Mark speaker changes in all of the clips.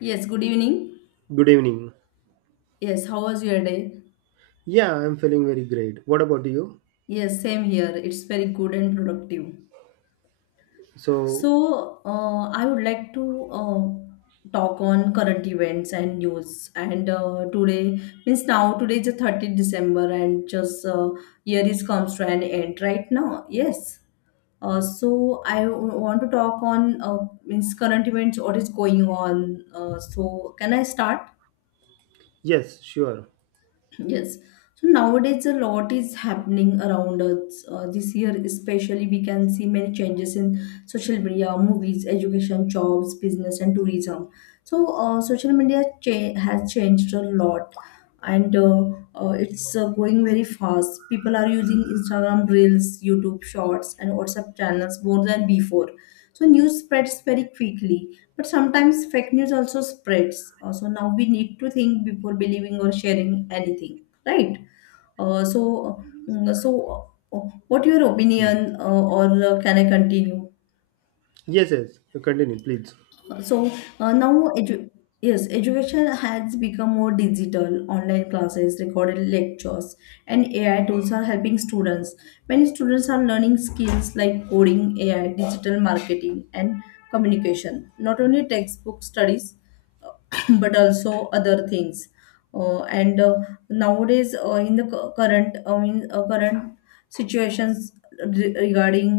Speaker 1: Yes, good evening.
Speaker 2: Good evening.
Speaker 1: Yes, how was your day?
Speaker 2: Yeah, I'm feeling very great. What about you?
Speaker 1: Yes, same here. It's very good and productive.
Speaker 2: So,
Speaker 1: So, I would like to talk on current events and news. And Today means now today is the 30th of December, and just year is comes to an end right now. Yes. So I want to talk on means current events. What is going on? So can I start?
Speaker 2: yes, sure.
Speaker 1: Yes. So nowadays a lot is happening around us. This year especially we can see many changes in social media, movies, education, jobs, business and tourism. So has changed a lot and it's going very fast. People are using Instagram reels, YouTube shorts and WhatsApp channels more than before. So news spreads very quickly, but sometimes fake news also spreads. So now we need to think before believing or sharing anything, right? Uh, so, uh, so uh, what your
Speaker 2: Right.
Speaker 1: opinion or can I continue?
Speaker 2: Yes, yes. Continue, please.
Speaker 1: Uh, So uh, now edu- yes, education has become more digital. Online classes, recorded lectures, and AI tools are helping students. Many students are learning skills like coding, AI, digital marketing, and communication. Not only textbook studies, but also other things and nowadays in the cu- current I mean current situations regarding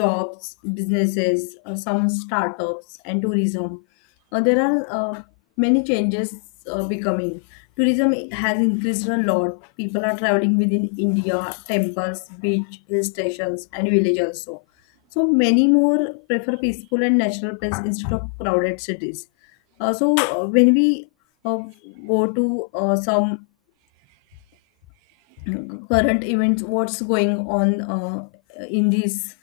Speaker 1: jobs, businesses, some startups and tourism, there are many changes becoming. Tourism has increased a lot. People are traveling within India: temples, beach, hill stations and village also. So many more prefer peaceful and natural places instead of crowded cities. So when we uh, go to some current events, what's going on in this?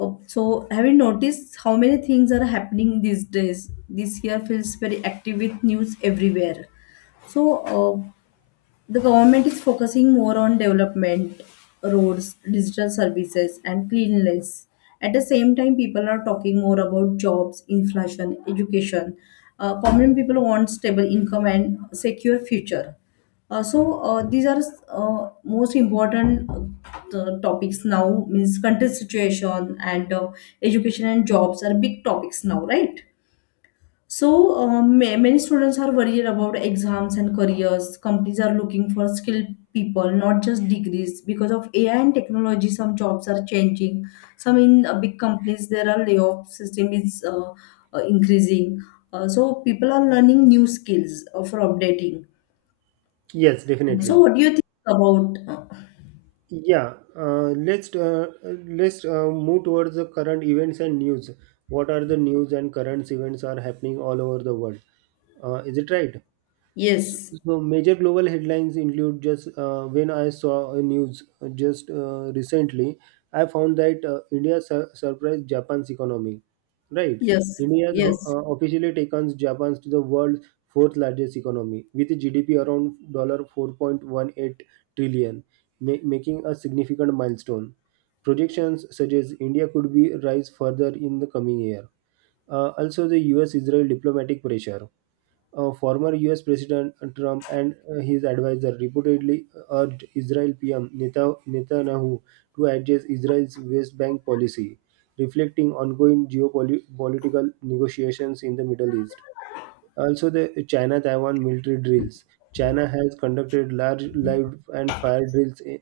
Speaker 1: So have you noticed how many things are happening these days? This year feels very active with news everywhere. So uh, the government is focusing more on development, roads, digital services, and cleanliness. At the same time, people are talking more about jobs, inflation, education. Common people want stable income and secure future. So these are most important topics now. Means country situation and education and jobs are big topics now, right? So, many students are worried about exams and careers. Companies are looking for skilled people, not just degrees. Because of AI and technology, some jobs are changing. Some in big companies, there are layoff system is increasing. So, people are learning new skills for updating.
Speaker 2: Yes,
Speaker 1: So,
Speaker 2: definitely.
Speaker 1: what do you think about?
Speaker 2: Yeah. Let's move towards the current events and news. What are the news and current events are happening all over the world? Is it right? So,
Speaker 1: Yes,
Speaker 2: so, major global headlines include just when I saw a news just recently, I found that India surprised Japan's economy. Right,
Speaker 1: yes,
Speaker 2: India has
Speaker 1: yes.
Speaker 2: officially taken Japan to the world's fourth largest economy with a GDP around dollar 4.18 trillion, making a significant milestone. Projections suggest India could be rise further in the coming year. Also, the U.S.-Israel diplomatic pressure. Former US President Trump and his advisor reportedly urged Israel PM Netanyahu to adjust Israel's West Bank policy, reflecting ongoing geopolitical negotiations in the Middle East. Also, the China Taiwan military drills. China has conducted large live and fire drills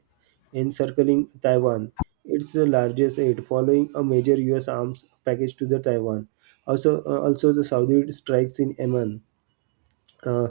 Speaker 2: encircling Taiwan. It's the largest aid following a major US arms package to the Taiwan. Also, the Saudi strikes in Yemen. uh,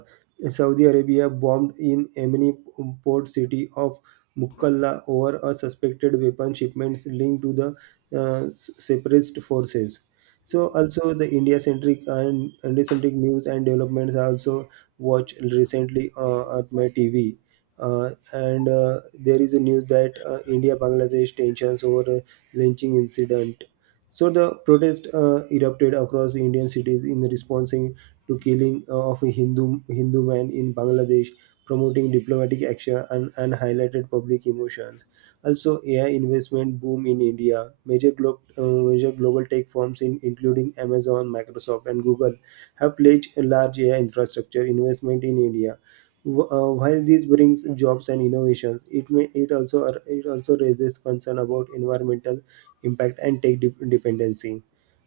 Speaker 2: Saudi Arabia bombed in Yemeni port city of Mukalla over a suspected weapon shipments linked to the separatist forces. So also the India-centric and India-centric news and developments I also watched recently at my TV. And there is a news that India-Bangladesh tensions over a lynching incident. So the protest erupted across the Indian cities in responding to killing of a Hindu man in Bangladesh, promoting diplomatic action and highlighted public emotions. Also, AI investment boom in India. Major global tech firms, including Amazon, Microsoft, and Google, have pledged a large AI infrastructure investment in India. While this brings jobs and innovations, it also raises concern about environmental impact and tech dependency.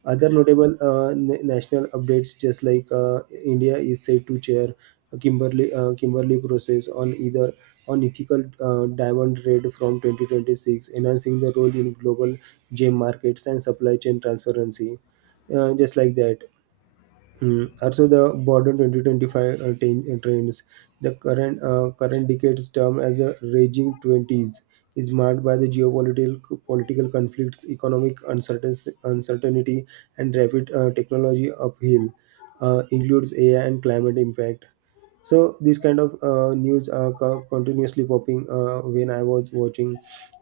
Speaker 2: Other notable national updates, just like India is set to chair Kimberley process on ethical diamond trade from 2026, enhancing the role in global gem markets and supply chain transparency. Just like that. Mm. Also, the Borden 2025 trains, the current decade's term as the Raging Twenties, is marked by the geopolitical political conflicts, economic uncertainty, and rapid technology uphill. Includes AI and climate impact. So these kind of news are continuously popping when I was watching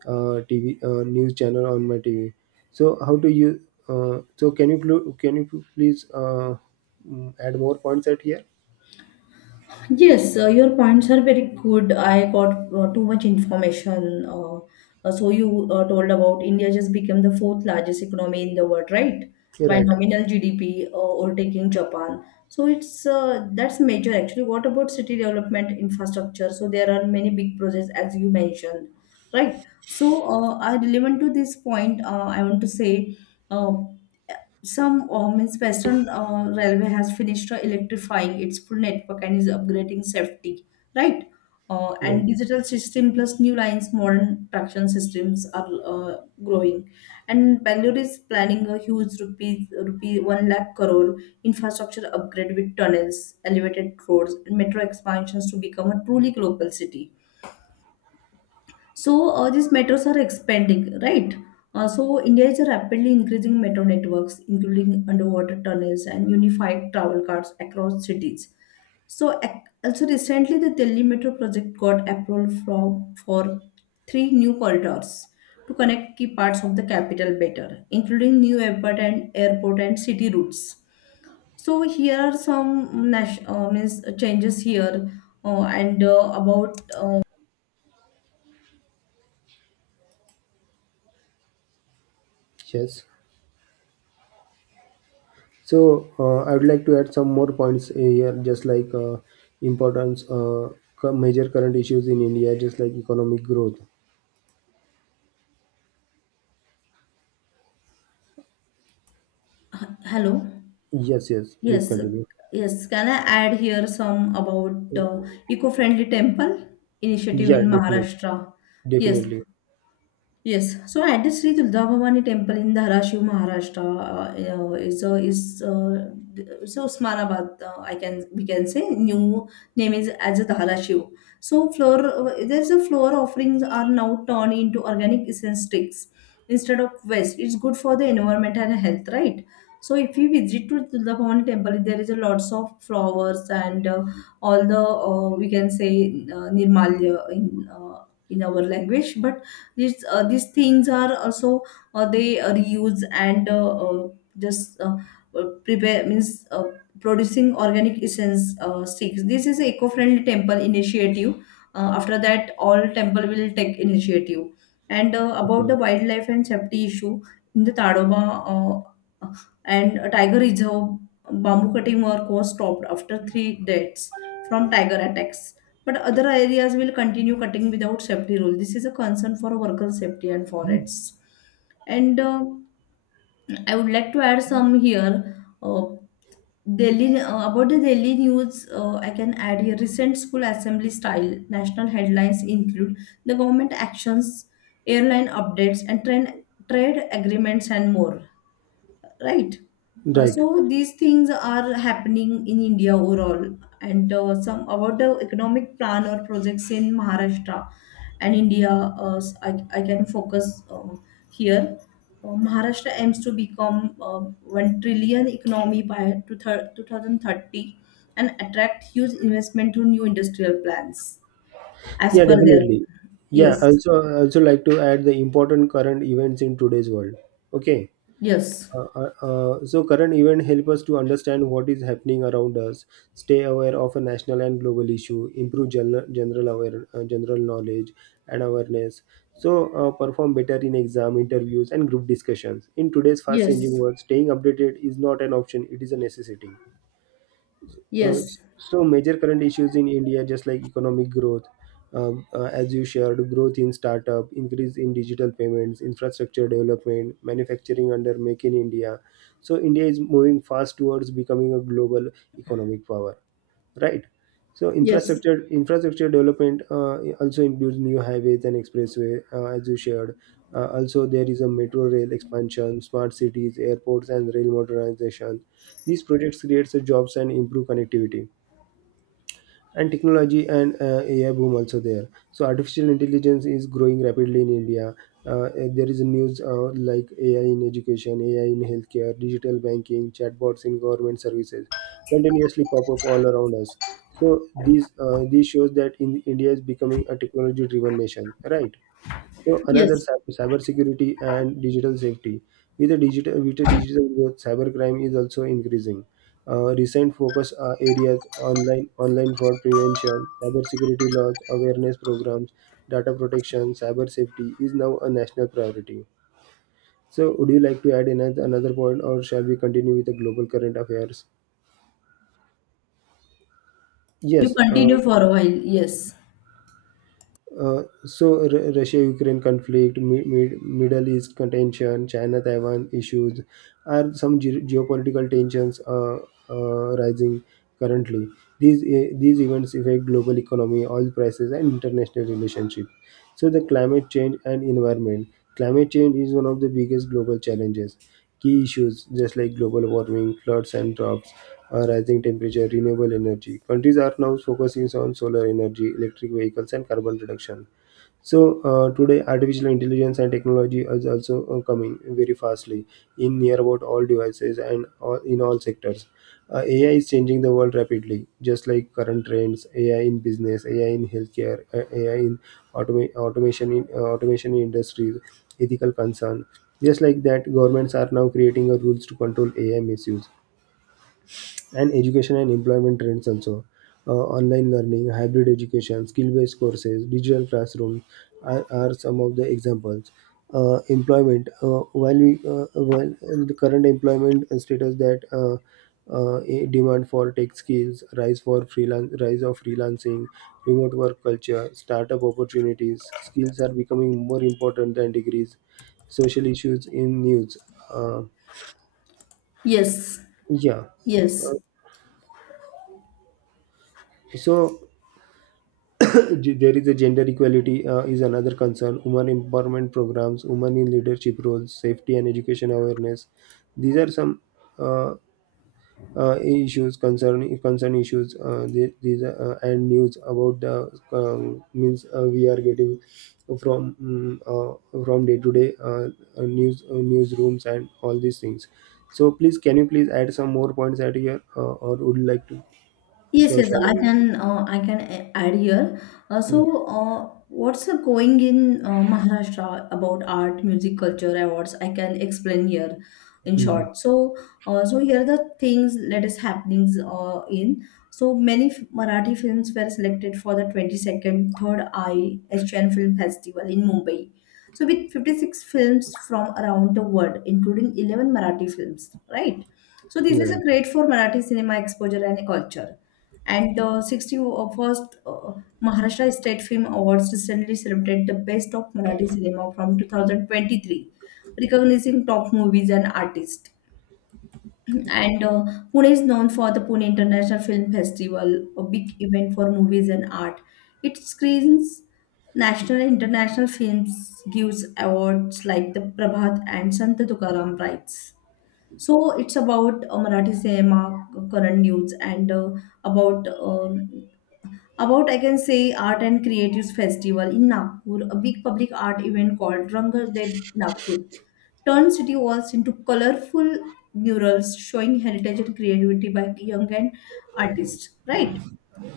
Speaker 2: TV news channel on my TV. So how do you? So, can you please add more points at here?
Speaker 1: Yes, your points are very good. I got too much information. So you told about India just became the fourth largest economy in the world, right?
Speaker 2: You're
Speaker 1: By
Speaker 2: right.
Speaker 1: nominal GDP, overtaking Japan. So it's that's major actually. What about city development infrastructure? So there are many big projects as you mentioned, right? So I relevant to this point, I want to say. Uh, some Means Western Railway has finished electrifying its full network and is upgrading safety, right?
Speaker 2: Right.
Speaker 1: And digital system plus new lines, modern traction systems are growing. And Bangalore is planning a huge rupee one lakh crore infrastructure upgrade with tunnels, elevated roads, and metro expansions to become a truly global city. So these metros are expanding, right? So India is rapidly increasing metro networks, including underwater tunnels and unified travel cards across cities. So also recently, the Delhi metro project got approval from for three new corridors to connect key parts of the capital better, including new airport and airport and city routes. So here are some means changes here uh, and uh, about uh,
Speaker 2: Yes. So, I would like to add some more points here, just like importance, major current issues in India, just like economic growth.
Speaker 1: h- hello.
Speaker 2: Yes, yes, please
Speaker 1: Yes,
Speaker 2: continue.
Speaker 1: yes. Can I add here some about eco-friendly temple initiative
Speaker 2: Yeah,
Speaker 1: in
Speaker 2: definitely.
Speaker 1: Maharashtra? Yes,
Speaker 2: Definitely.
Speaker 1: yes, so at the Sri Durga Bhavani temple in Dharashiv, Maharashtra, is so Osmanabad. I can we can say new name is as a Dharashiv. So floor there's a floor offerings are now turned into organic essence sticks instead of waste. It's good for the environment and health, right? So if you visit to Durga Bhavani temple, there is a lots of flowers and all the we can say nirmalya in our language, but these things are also they reuse and just prepare means producing organic essence sticks. This is an eco-friendly temple initiative. After that, all temple will take initiative. And about the
Speaker 2: Okay.
Speaker 1: wildlife and safety issue in the Tadoba uh, uh, and a tiger reserve, bamboo cutting work was stopped after three deaths from tiger attacks. But other areas will continue cutting without safety rule. This is a concern for worker safety and forests. And I would like to add some here. Daily About the daily news, I can add here recent school assembly style national headlines include the government actions, airline updates, and trade agreements and more, right. Uh,
Speaker 2: Right.
Speaker 1: so these things are happening in India overall and some about the economic plan or projects in Maharashtra and India. uh, s- I, I can focus um, here. Maharashtra aims to become uh, 1 trillion economy by 2030 and attract huge investment through new industrial plans as
Speaker 2: Yeah,
Speaker 1: per their
Speaker 2: definitely. Yeah,
Speaker 1: yes
Speaker 2: also like to add the important current events in today's world. Okay.
Speaker 1: yes
Speaker 2: So current event help us to understand what is happening around us, stay aware of a national and global issue, improve general knowledge and awareness. So, perform better in exam interviews and group discussions. In today's fast changing
Speaker 1: yes
Speaker 2: world, staying updated is not an option; it is a necessity. Uh,
Speaker 1: yes
Speaker 2: so, major current issues in India, just like economic growth, as you shared, growth in startup, increase in digital payments, infrastructure development, manufacturing under Make in India. So India is moving fast towards becoming a global economic power, right? So
Speaker 1: yes
Speaker 2: infrastructure development also includes new highways and expressway, as you shared. Also, there is a metro rail expansion, smart cities, airports, and rail modernization. These projects create jobs and improve connectivity, and technology and AI boom also there. So artificial intelligence is growing rapidly in India. uh, there is news like AI in education, AI in healthcare, digital banking, chatbots in government services continuously pop up all around us. So these shows that in India is becoming a technology driven nation, right? So another
Speaker 1: yes
Speaker 2: cybersecurity and digital safety. With the digital growth, cybercrime is also increasing. Recent focus areas: online fraud prevention, cybersecurity laws, awareness programs, data protection. Cyber safety is now a national priority. So, would you like to add another point, or shall we continue with the global current affairs?
Speaker 1: You
Speaker 2: Yes.
Speaker 1: continue for a while. Yes.
Speaker 2: So Russia-Ukraine conflict, Middle East contention, China-Taiwan issues are some geopolitical tensions rising currently. These events affect global economy, oil prices, and international relationships. So the climate change and environment. Climate change is one of the biggest global challenges. Key issues just like global warming, floods and droughts, rising temperature, renewable energy. Countries are now focusing on solar energy, electric vehicles, and carbon reduction. So, today, artificial intelligence and technology is also coming very fastly in near about all devices and all, in all sectors. AI is changing the world rapidly, just like current trends. AI in business, AI in healthcare, AI in automation in industries, ethical concern. Just like that, governments are now creating a rules to control AI misuse, and education and employment trends also. uh, Online learning, hybrid education, skill-based courses, digital classroom are some of the examples. Employment, while we, while the current employment status that a demand for tech skills, rise for freelance rise of freelancing, remote work culture, startup opportunities. Skills are becoming more important than degrees. Social issues in news. uh,
Speaker 1: Yes.
Speaker 2: yeah. uh,
Speaker 1: Yes.
Speaker 2: so there is a gender equality, is another concern. Women empowerment programs, women in leadership roles, safety and education awareness. These are some uh, issues, concern issues. And news about the, means we are getting, from mm, from day to day news, newsrooms and all these things. So please, can you please add some more points at here, or would you like to?
Speaker 1: Yes,
Speaker 2: Sure,
Speaker 1: yes, I
Speaker 2: Shalini.
Speaker 1: can. I can add here. Uh,
Speaker 2: Hmm.
Speaker 1: so, uh, what's going in Maharashtra about art, music, culture, awards? I can explain here, in
Speaker 2: Hmm.
Speaker 1: short. So here are the things, latest happenings in. So many Marathi films were selected for the 22nd Third Eye Asian Film Festival in Mumbai. So with 56 films from around the world, including 11 Marathi films, right? So this is
Speaker 2: Right,
Speaker 1: a great for Marathi cinema exposure and culture. And 61st Maharashtra State Film Awards recently celebrated the best of Marathi cinema from 2023, recognizing top movies and artists. And Pune is known for the Pune International Film Festival, a big event for movies and art. It screens national and international films, gives awards like the Prabhat and Sant Tukaram Prize. So it's about Marathi cinema, current news, and uh, about um about I can say art and creatives festival in Nagpur, a big public art event called Rangar Dev Nagpur. Turn city walls into colorful murals showing heritage and creativity by young and artists. Right?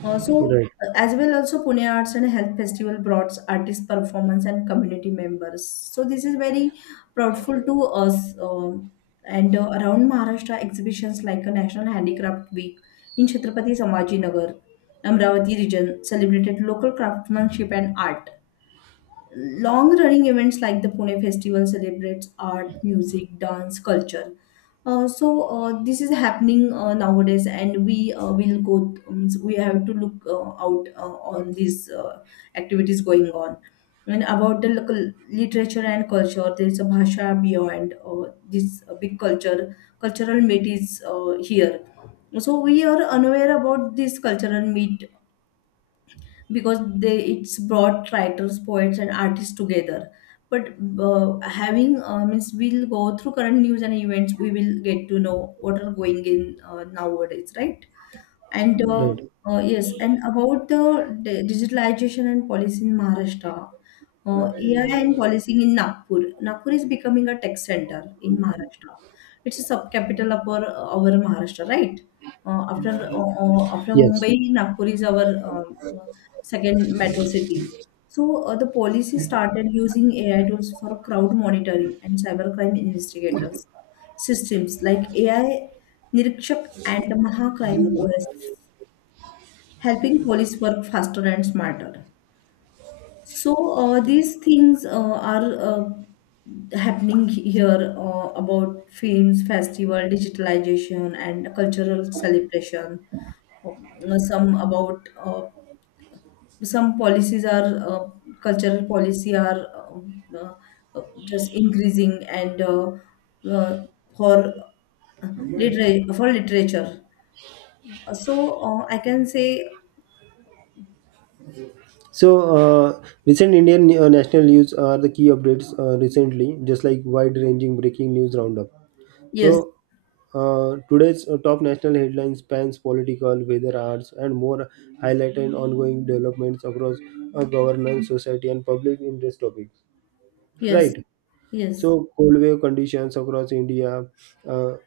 Speaker 1: Uh, so,
Speaker 2: right,
Speaker 1: as well, also Pune Arts and Health Festival brought artist performance and community members. So, this is very proudful to us. And around Maharashtra, exhibitions like a National Handicraft Week in Chhatrapati Sambhaji Nagar, Amravati region celebrated local craftsmanship and art. Long running events like the Pune Festival celebrates art, music, dance, culture. So this is happening nowadays, and we will go. Means we have to look out on these activities going on. And about the local literature and culture, there is a Bhasha beyond this big culture cultural meet is here. So we are unaware about this cultural meet because they it's brought writers, poets and artists together. But having means we'll go through current news and events, we will get to know what are going in nowadays, right? and uh,
Speaker 2: right.
Speaker 1: uh, yes, and about the digitalization and policy in Maharashtra, AI and policing in Nagpur. Nagpur is becoming a tech center in Maharashtra. It's a subcapital of our Maharashtra, right? After
Speaker 2: Yes.
Speaker 1: Mumbai, Nagpur is our um, uh, second metro city. So the policy started using AI tools for crowd monitoring and cybercrime investigators systems like AI Nirikshak and Mahacrime OS helping police work faster and smarter. So these things are happening here about films, festival, digitalization, and cultural celebration. Some about some policies are cultural policy are um, uh, just increasing and uh, for for literature. So I can say
Speaker 2: So, recent Indian national news are the key updates recently, just like wide-ranging breaking news roundup.
Speaker 1: yes,
Speaker 2: So, today's top national headlines spans political, weather, arts, and more, highlighting ongoing developments across governance, society, and public interest topics.
Speaker 1: yes,
Speaker 2: Right.
Speaker 1: yes.
Speaker 2: So, cold wave conditions across India. uh,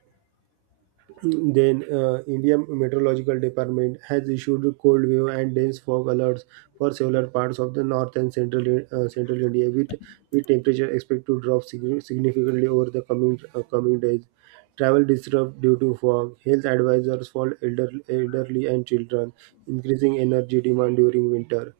Speaker 2: Then, India Meteorological Department has issued cold wave and dense fog alerts for several parts of the north and central India, with temperature expected to drop significantly over the coming days. Travel disrupted due to fog. Health advisors for elderly and children, increasing energy demand during winter.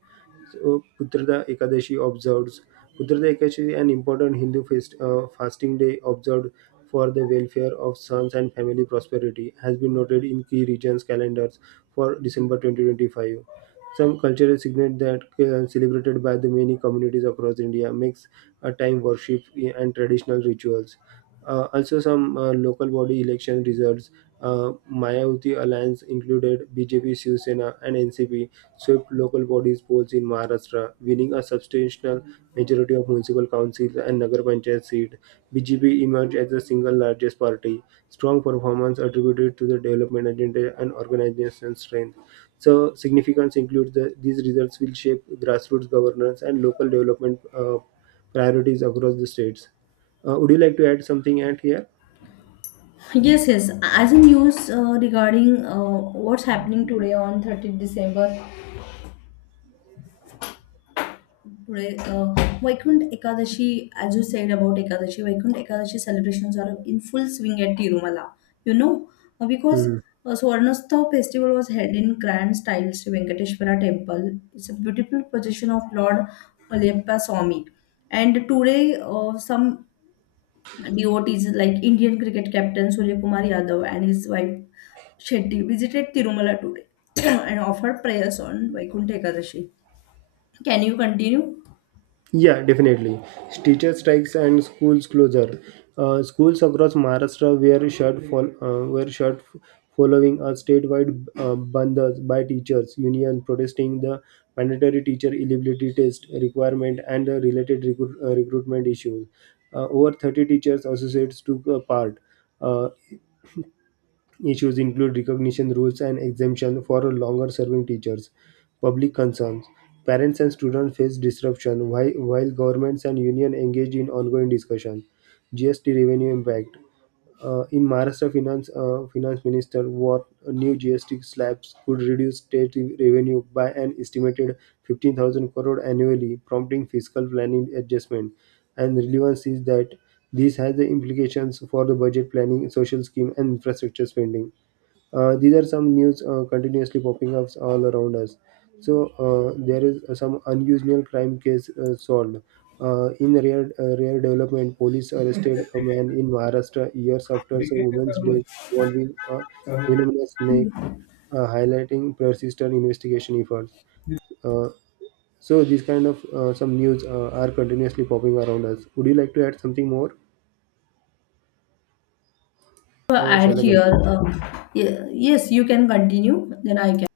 Speaker 2: So, Putrada Ekadashi observes. Putrada Ekadashi is an important Hindu feast, fasting day observed for the welfare of sons and family prosperity, has been noted in key regions' calendars for December 2025. Some cultural signet that celebrated by the many communities across India makes a time worship and traditional rituals. Also, some local body election results. Mayawati alliance included BJP, Shiv Sena, and NCP swept local bodies polls in Maharashtra, winning a substantial majority of municipal councils and Nagar Panchayat seat. BJP emerged as the single largest party. Strong performance attributed to the development agenda and organization strength. So significance includes these results will shape grassroots governance and local development priorities across the states. Would you like to add something at here?
Speaker 1: Yes, yes. As a news regarding what's happening today on 30th of December, today Vaikunt Ekadashi, as you said about Ekadashi, Vaikunt Ekadashi celebrations are in full swing at Tirumala. You know, Uh, because
Speaker 2: Hmm.
Speaker 1: uh, Swarnastha festival was held in grand style Sri Venkateshwara temple. It's a beautiful procession of Lord Alyappa Swami. And today, some DOT is like Indian cricket captain Surya Kumar Yadav and his wife Shetty visited Tirumala today and offered prayers on Vaikuntha Ekadashi. Can you continue?
Speaker 2: Yeah, definitely. Teacher strikes and schools closure. Schools across Maharashtra were shut, following a statewide bandhas by teachers union protesting the mandatory teacher eligibility test requirement and the related recruitment issues. Over 30 teachers associates took part. Uh, Issues include recognition rules and exemption for longer serving teachers. Public concerns. Parents and students face disruption while governments and union engage in ongoing discussion. GST revenue impact. In Maharashtra, finance minister what new GST slabs could reduce state revenue by an estimated 15,000 crore annually, prompting fiscal planning adjustment. And relevance is that this has the implications for the budget planning, social scheme, and infrastructure spending. These are some news continuously popping up all around us. So, there is some unusual crime case solved. In rare development, police arrested a man in Maharashtra years after a woman's death involving a venomous snake, highlighting persistent investigation efforts. Uh, so these kind of some news are continuously popping around us. Would you like to add something more, or
Speaker 1: Add
Speaker 2: shall I
Speaker 1: here.
Speaker 2: continue?
Speaker 1: Ye- yes, you can continue. Then I can.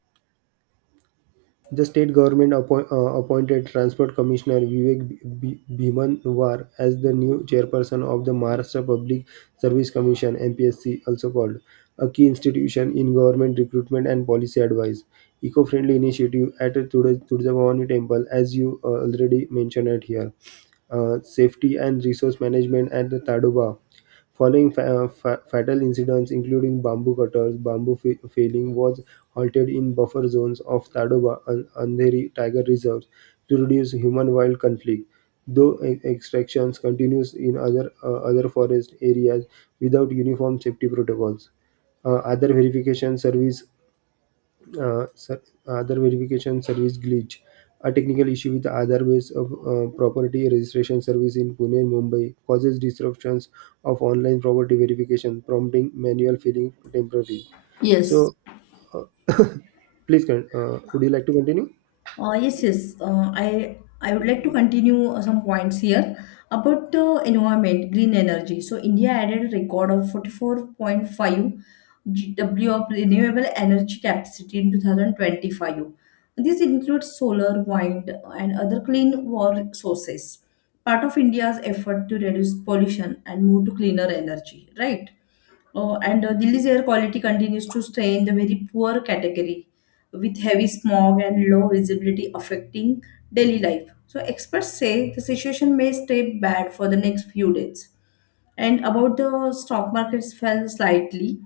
Speaker 2: The state government appointed Transport Commissioner Vivek Bhimanwar as the new chairperson of the Maharashtra Public Service Commission (MPSC), also called a key institution in government recruitment and policy advice. Eco-friendly initiative at Tudja Temple, as you already mentioned it here. Safety and resource management at the Tadoba following fatal incidents including bamboo cutters bamboo failing was halted in buffer zones of Tadoba and Andheri tiger reserves to reduce human-wild conflict, though extractions continues in other forest areas without uniform safety protocols. Other verification service uh, ser- other verification service glitch, a technical issue with other ways of property registration service in Pune and Mumbai causes disruptions of online property verification, prompting manual filling temporarily.
Speaker 1: Yes.
Speaker 2: So uh, please, would you like to continue?
Speaker 1: Yes. I would like to continue some points here about the environment, green energy. So India added a record of 44.5 GW of renewable energy capacity in 2025. This includes solar, wind, and other clean war sources. Part of India's effort to reduce pollution and move to cleaner energy, right? And Delhi's air quality continues to stay in the very poor category with heavy smog and low visibility affecting daily life. So experts say the situation may stay bad for the next few days. And about the stock markets fell slightly,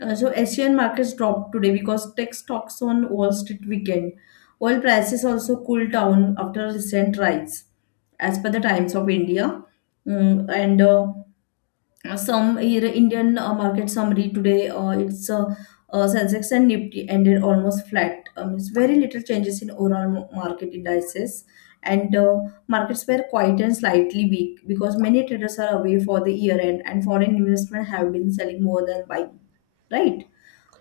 Speaker 1: so Asian markets dropped today because tech stocks on Wall Street weekend. Oil prices also cooled down after recent rise, as per the Times of India. Mm, and some here Indian market summary today. It's Sensex and Nifty ended almost flat. It's very little changes in overall market indices, and markets were quiet and slightly weak because many traders are away for the year end, and foreign investment have been selling more than buying. Right.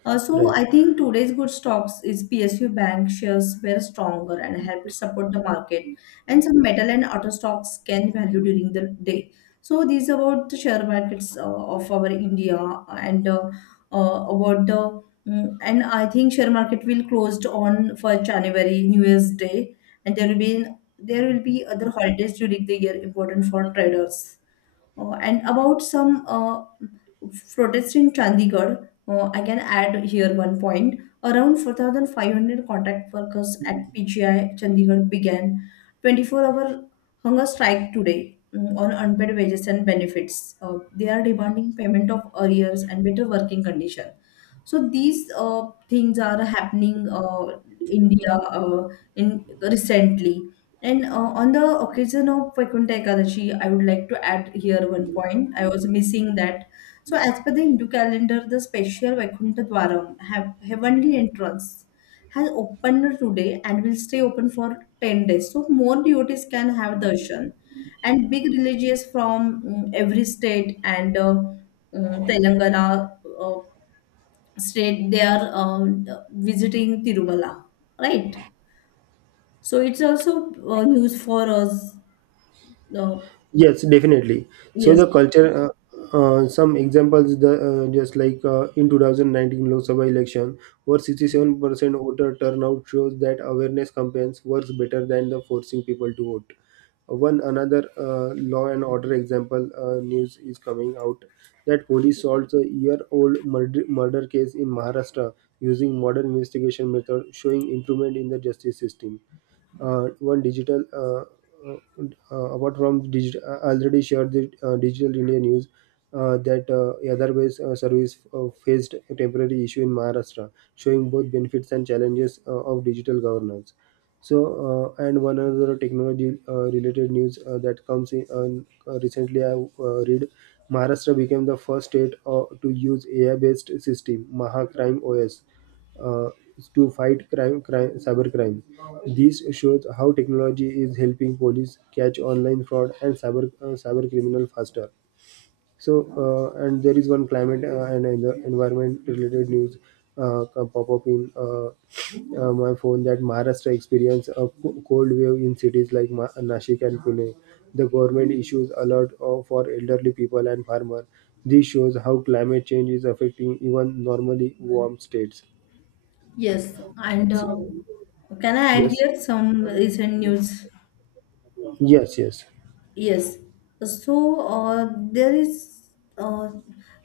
Speaker 1: So
Speaker 2: Right.
Speaker 1: I think today's good stocks is PSU bank shares were stronger and helped support the market, and some metal and auto stocks gained value during the day. So these about the share markets of our India and about the mm, and I think share market will closed on for January New Year's Day, and there will be other holidays during the year important for traders. And about some protests in Chandigarh, I can add here one point. Around 4,500 contract workers at PGI Chandigarh began 24-hour hunger strike today, on unpaid wages and benefits. They are demanding payment of arrears and better working condition. So these things are happening India in recently. And On the occasion of Vaikuntha Ekadashi, I would like to add here one point. I was missing that. So, as per the Hindu calendar, the special Vaikuntha Dwaram, have heavenly entrance, has opened today and will stay open for 10 days. So more devotees can have darshan. And big religious from every state, and Telangana uh, state, they are visiting Tirumala, right? So it's also news for us, no?
Speaker 2: Yes, definitely. So
Speaker 1: Yes,
Speaker 2: the culture, some examples, the just like in 2019 Lok Sabha election, where 67% voter turnout shows that awareness campaigns works better than the forcing people to vote. One another law and order example news is coming out that police solves a year-old murder case in Maharashtra using modern investigation method, showing improvement in the justice system. One digital Apart from digital, already shared the digital india news that Yadarbase service faced a temporary issue in Maharashtra, showing both benefits and challenges of digital governance. And one other technology related news that comes in, recently I read Maharashtra became the first state to use AI based system, Mahacrime OS uh, to fight cybercrime. This shows how technology is helping police catch online fraud and cyber criminal faster. So, and there is one climate and environment related news pop up in my phone that Maharashtra experienced a cold wave in cities like Nashik and Pune. The government issues alert for elderly people and farmer. This shows how climate change is affecting even normally warm states.
Speaker 1: yes. And Can I add
Speaker 2: Yes.
Speaker 1: here some recent news?
Speaker 2: Yes, yes.
Speaker 1: Yes. So uh, there is uh,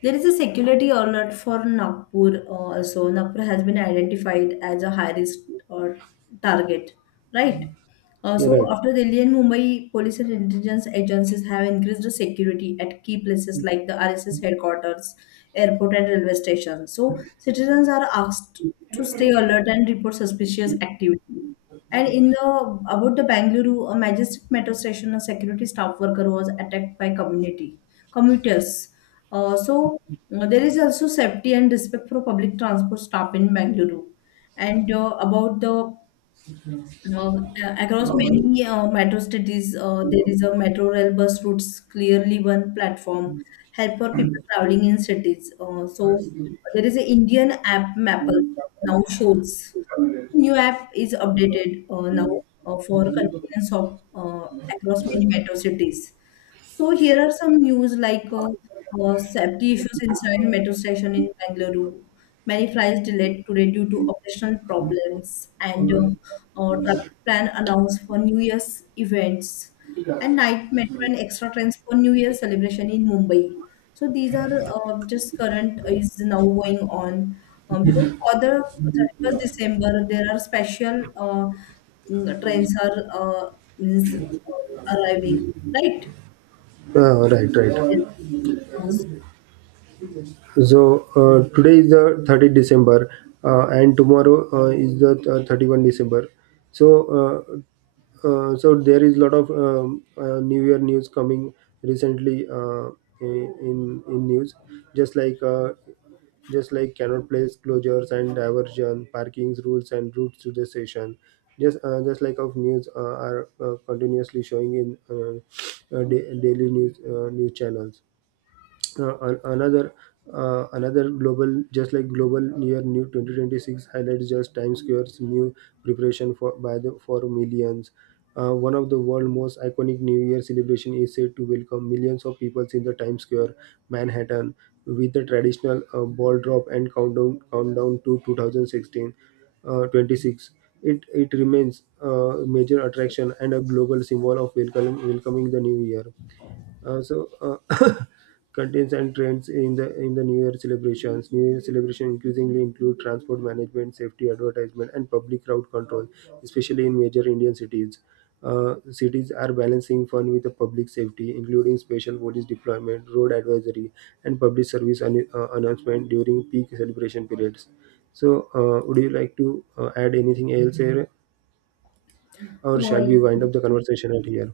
Speaker 1: there is a security alert for Nagpur. Also, Nagpur has been identified as a high risk or target, right? Uh,
Speaker 2: You're
Speaker 1: so
Speaker 2: right.
Speaker 1: after Delhi and Mumbai, police and intelligence agencies have increased the security at key places like the RSS headquarters, airport, and railway station. So citizens are asked to stay alert and report suspicious activity. And in the about the Bangalore, a majestic metro station, a security staff worker was attacked by community commuters. Uh, so there is also safety and respect for public transport staff in Bangalore. And about the uh, Across many metro cities, there is a metro rail bus routes clearly one platform help for people traveling in cities. So there is an Indian app Maple now shows. New app is updated now for convenience of across many metro cities. So here are some news like safety issues inside metro station in Bengaluru. Many flights delayed today due to operational problems, and traffic plan announced for New Year's events and night metro and extra trains for New Year celebration in Mumbai. So these are just current is now going on, because for the 31st December there are special trains are means arriving, right?
Speaker 2: Right, right.
Speaker 1: Yes. Uh, s-
Speaker 2: So today is the 30th December, and tomorrow is the 31st December. So so there is a lot of New Year news coming recently in news, just like. Just like cannot place closures and diversion, parkings rules and routes to the station. Just like of news are continuously showing in daily news channels. Another another global just like global year new 2026 highlights just times square's new preparation for by the for millions, one of the world's most iconic new year celebration is said to welcome millions of people in the times square manhattan with the traditional ball drop and countdown to 2016 uh, 26. It remains a major attraction and a global symbol of welcoming the new year. uh, so uh, Contents and trends in the New Year celebrations. New Year celebration increasingly include transport management, safety advertisement, and public crowd control, especially in major Indian cities. Cities are balancing fun with the public safety, including special police deployment, road advisory, and public service announcement during peak celebration periods. Would you like to add anything else here, or shall we wind
Speaker 1: uh,
Speaker 2: up the conversation at here?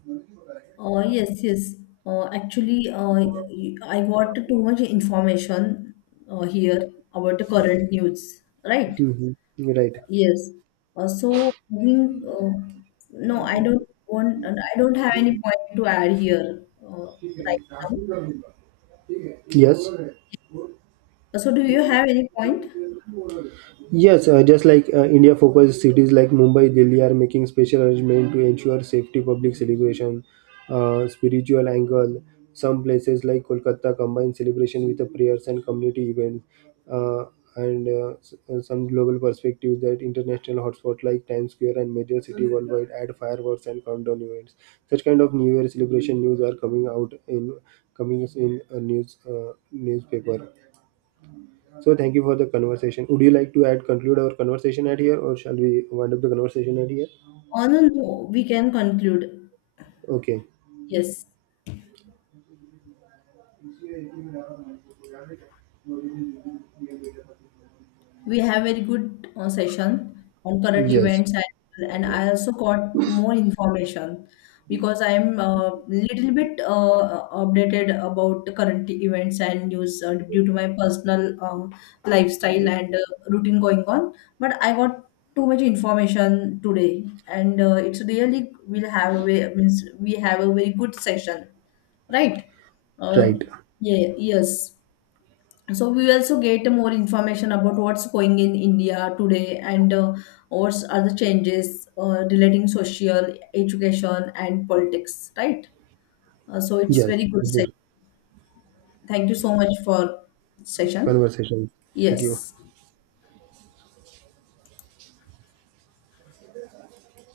Speaker 1: yes. Actually, I got too much information here about the current news, right?
Speaker 2: Mhm. Right.
Speaker 1: Yes. Uh, so, moving, uh, no, I don't have any point to add here right now. So, do you have any point?
Speaker 2: Yes, just like India focused cities like Mumbai, Delhi are making special arrangement to ensure safety, public celebration, spiritual angle. Some places like Kolkata combine celebration with the prayers and community events, uh, some global perspectives that international hotspots like Times Square and major city worldwide add fireworks and countdown events. Such kind of New Year celebration news are coming in a news newspaper. So thank you for the conversation. Would you like to add conclude our conversation at here, or shall we wind up the conversation at here?
Speaker 1: Oh, no, no, we can conclude.
Speaker 2: Okay.
Speaker 1: Yes. We have very good session on current
Speaker 2: Yes.
Speaker 1: events, and I also got more information because I am a little bit updated about the current events and news due to my personal lifestyle and routine going on. But I got too much information today, and it's really will have a way means we have a very good session, right? uh,
Speaker 2: Right.
Speaker 1: yeah yes. So we also get more information about what's going in India today, and what are the changes relating social education and politics, right? So it's
Speaker 2: Yes.
Speaker 1: very good
Speaker 2: Good
Speaker 1: session. Thank you so much for session.
Speaker 2: Conversation. Thank you.
Speaker 1: Yes.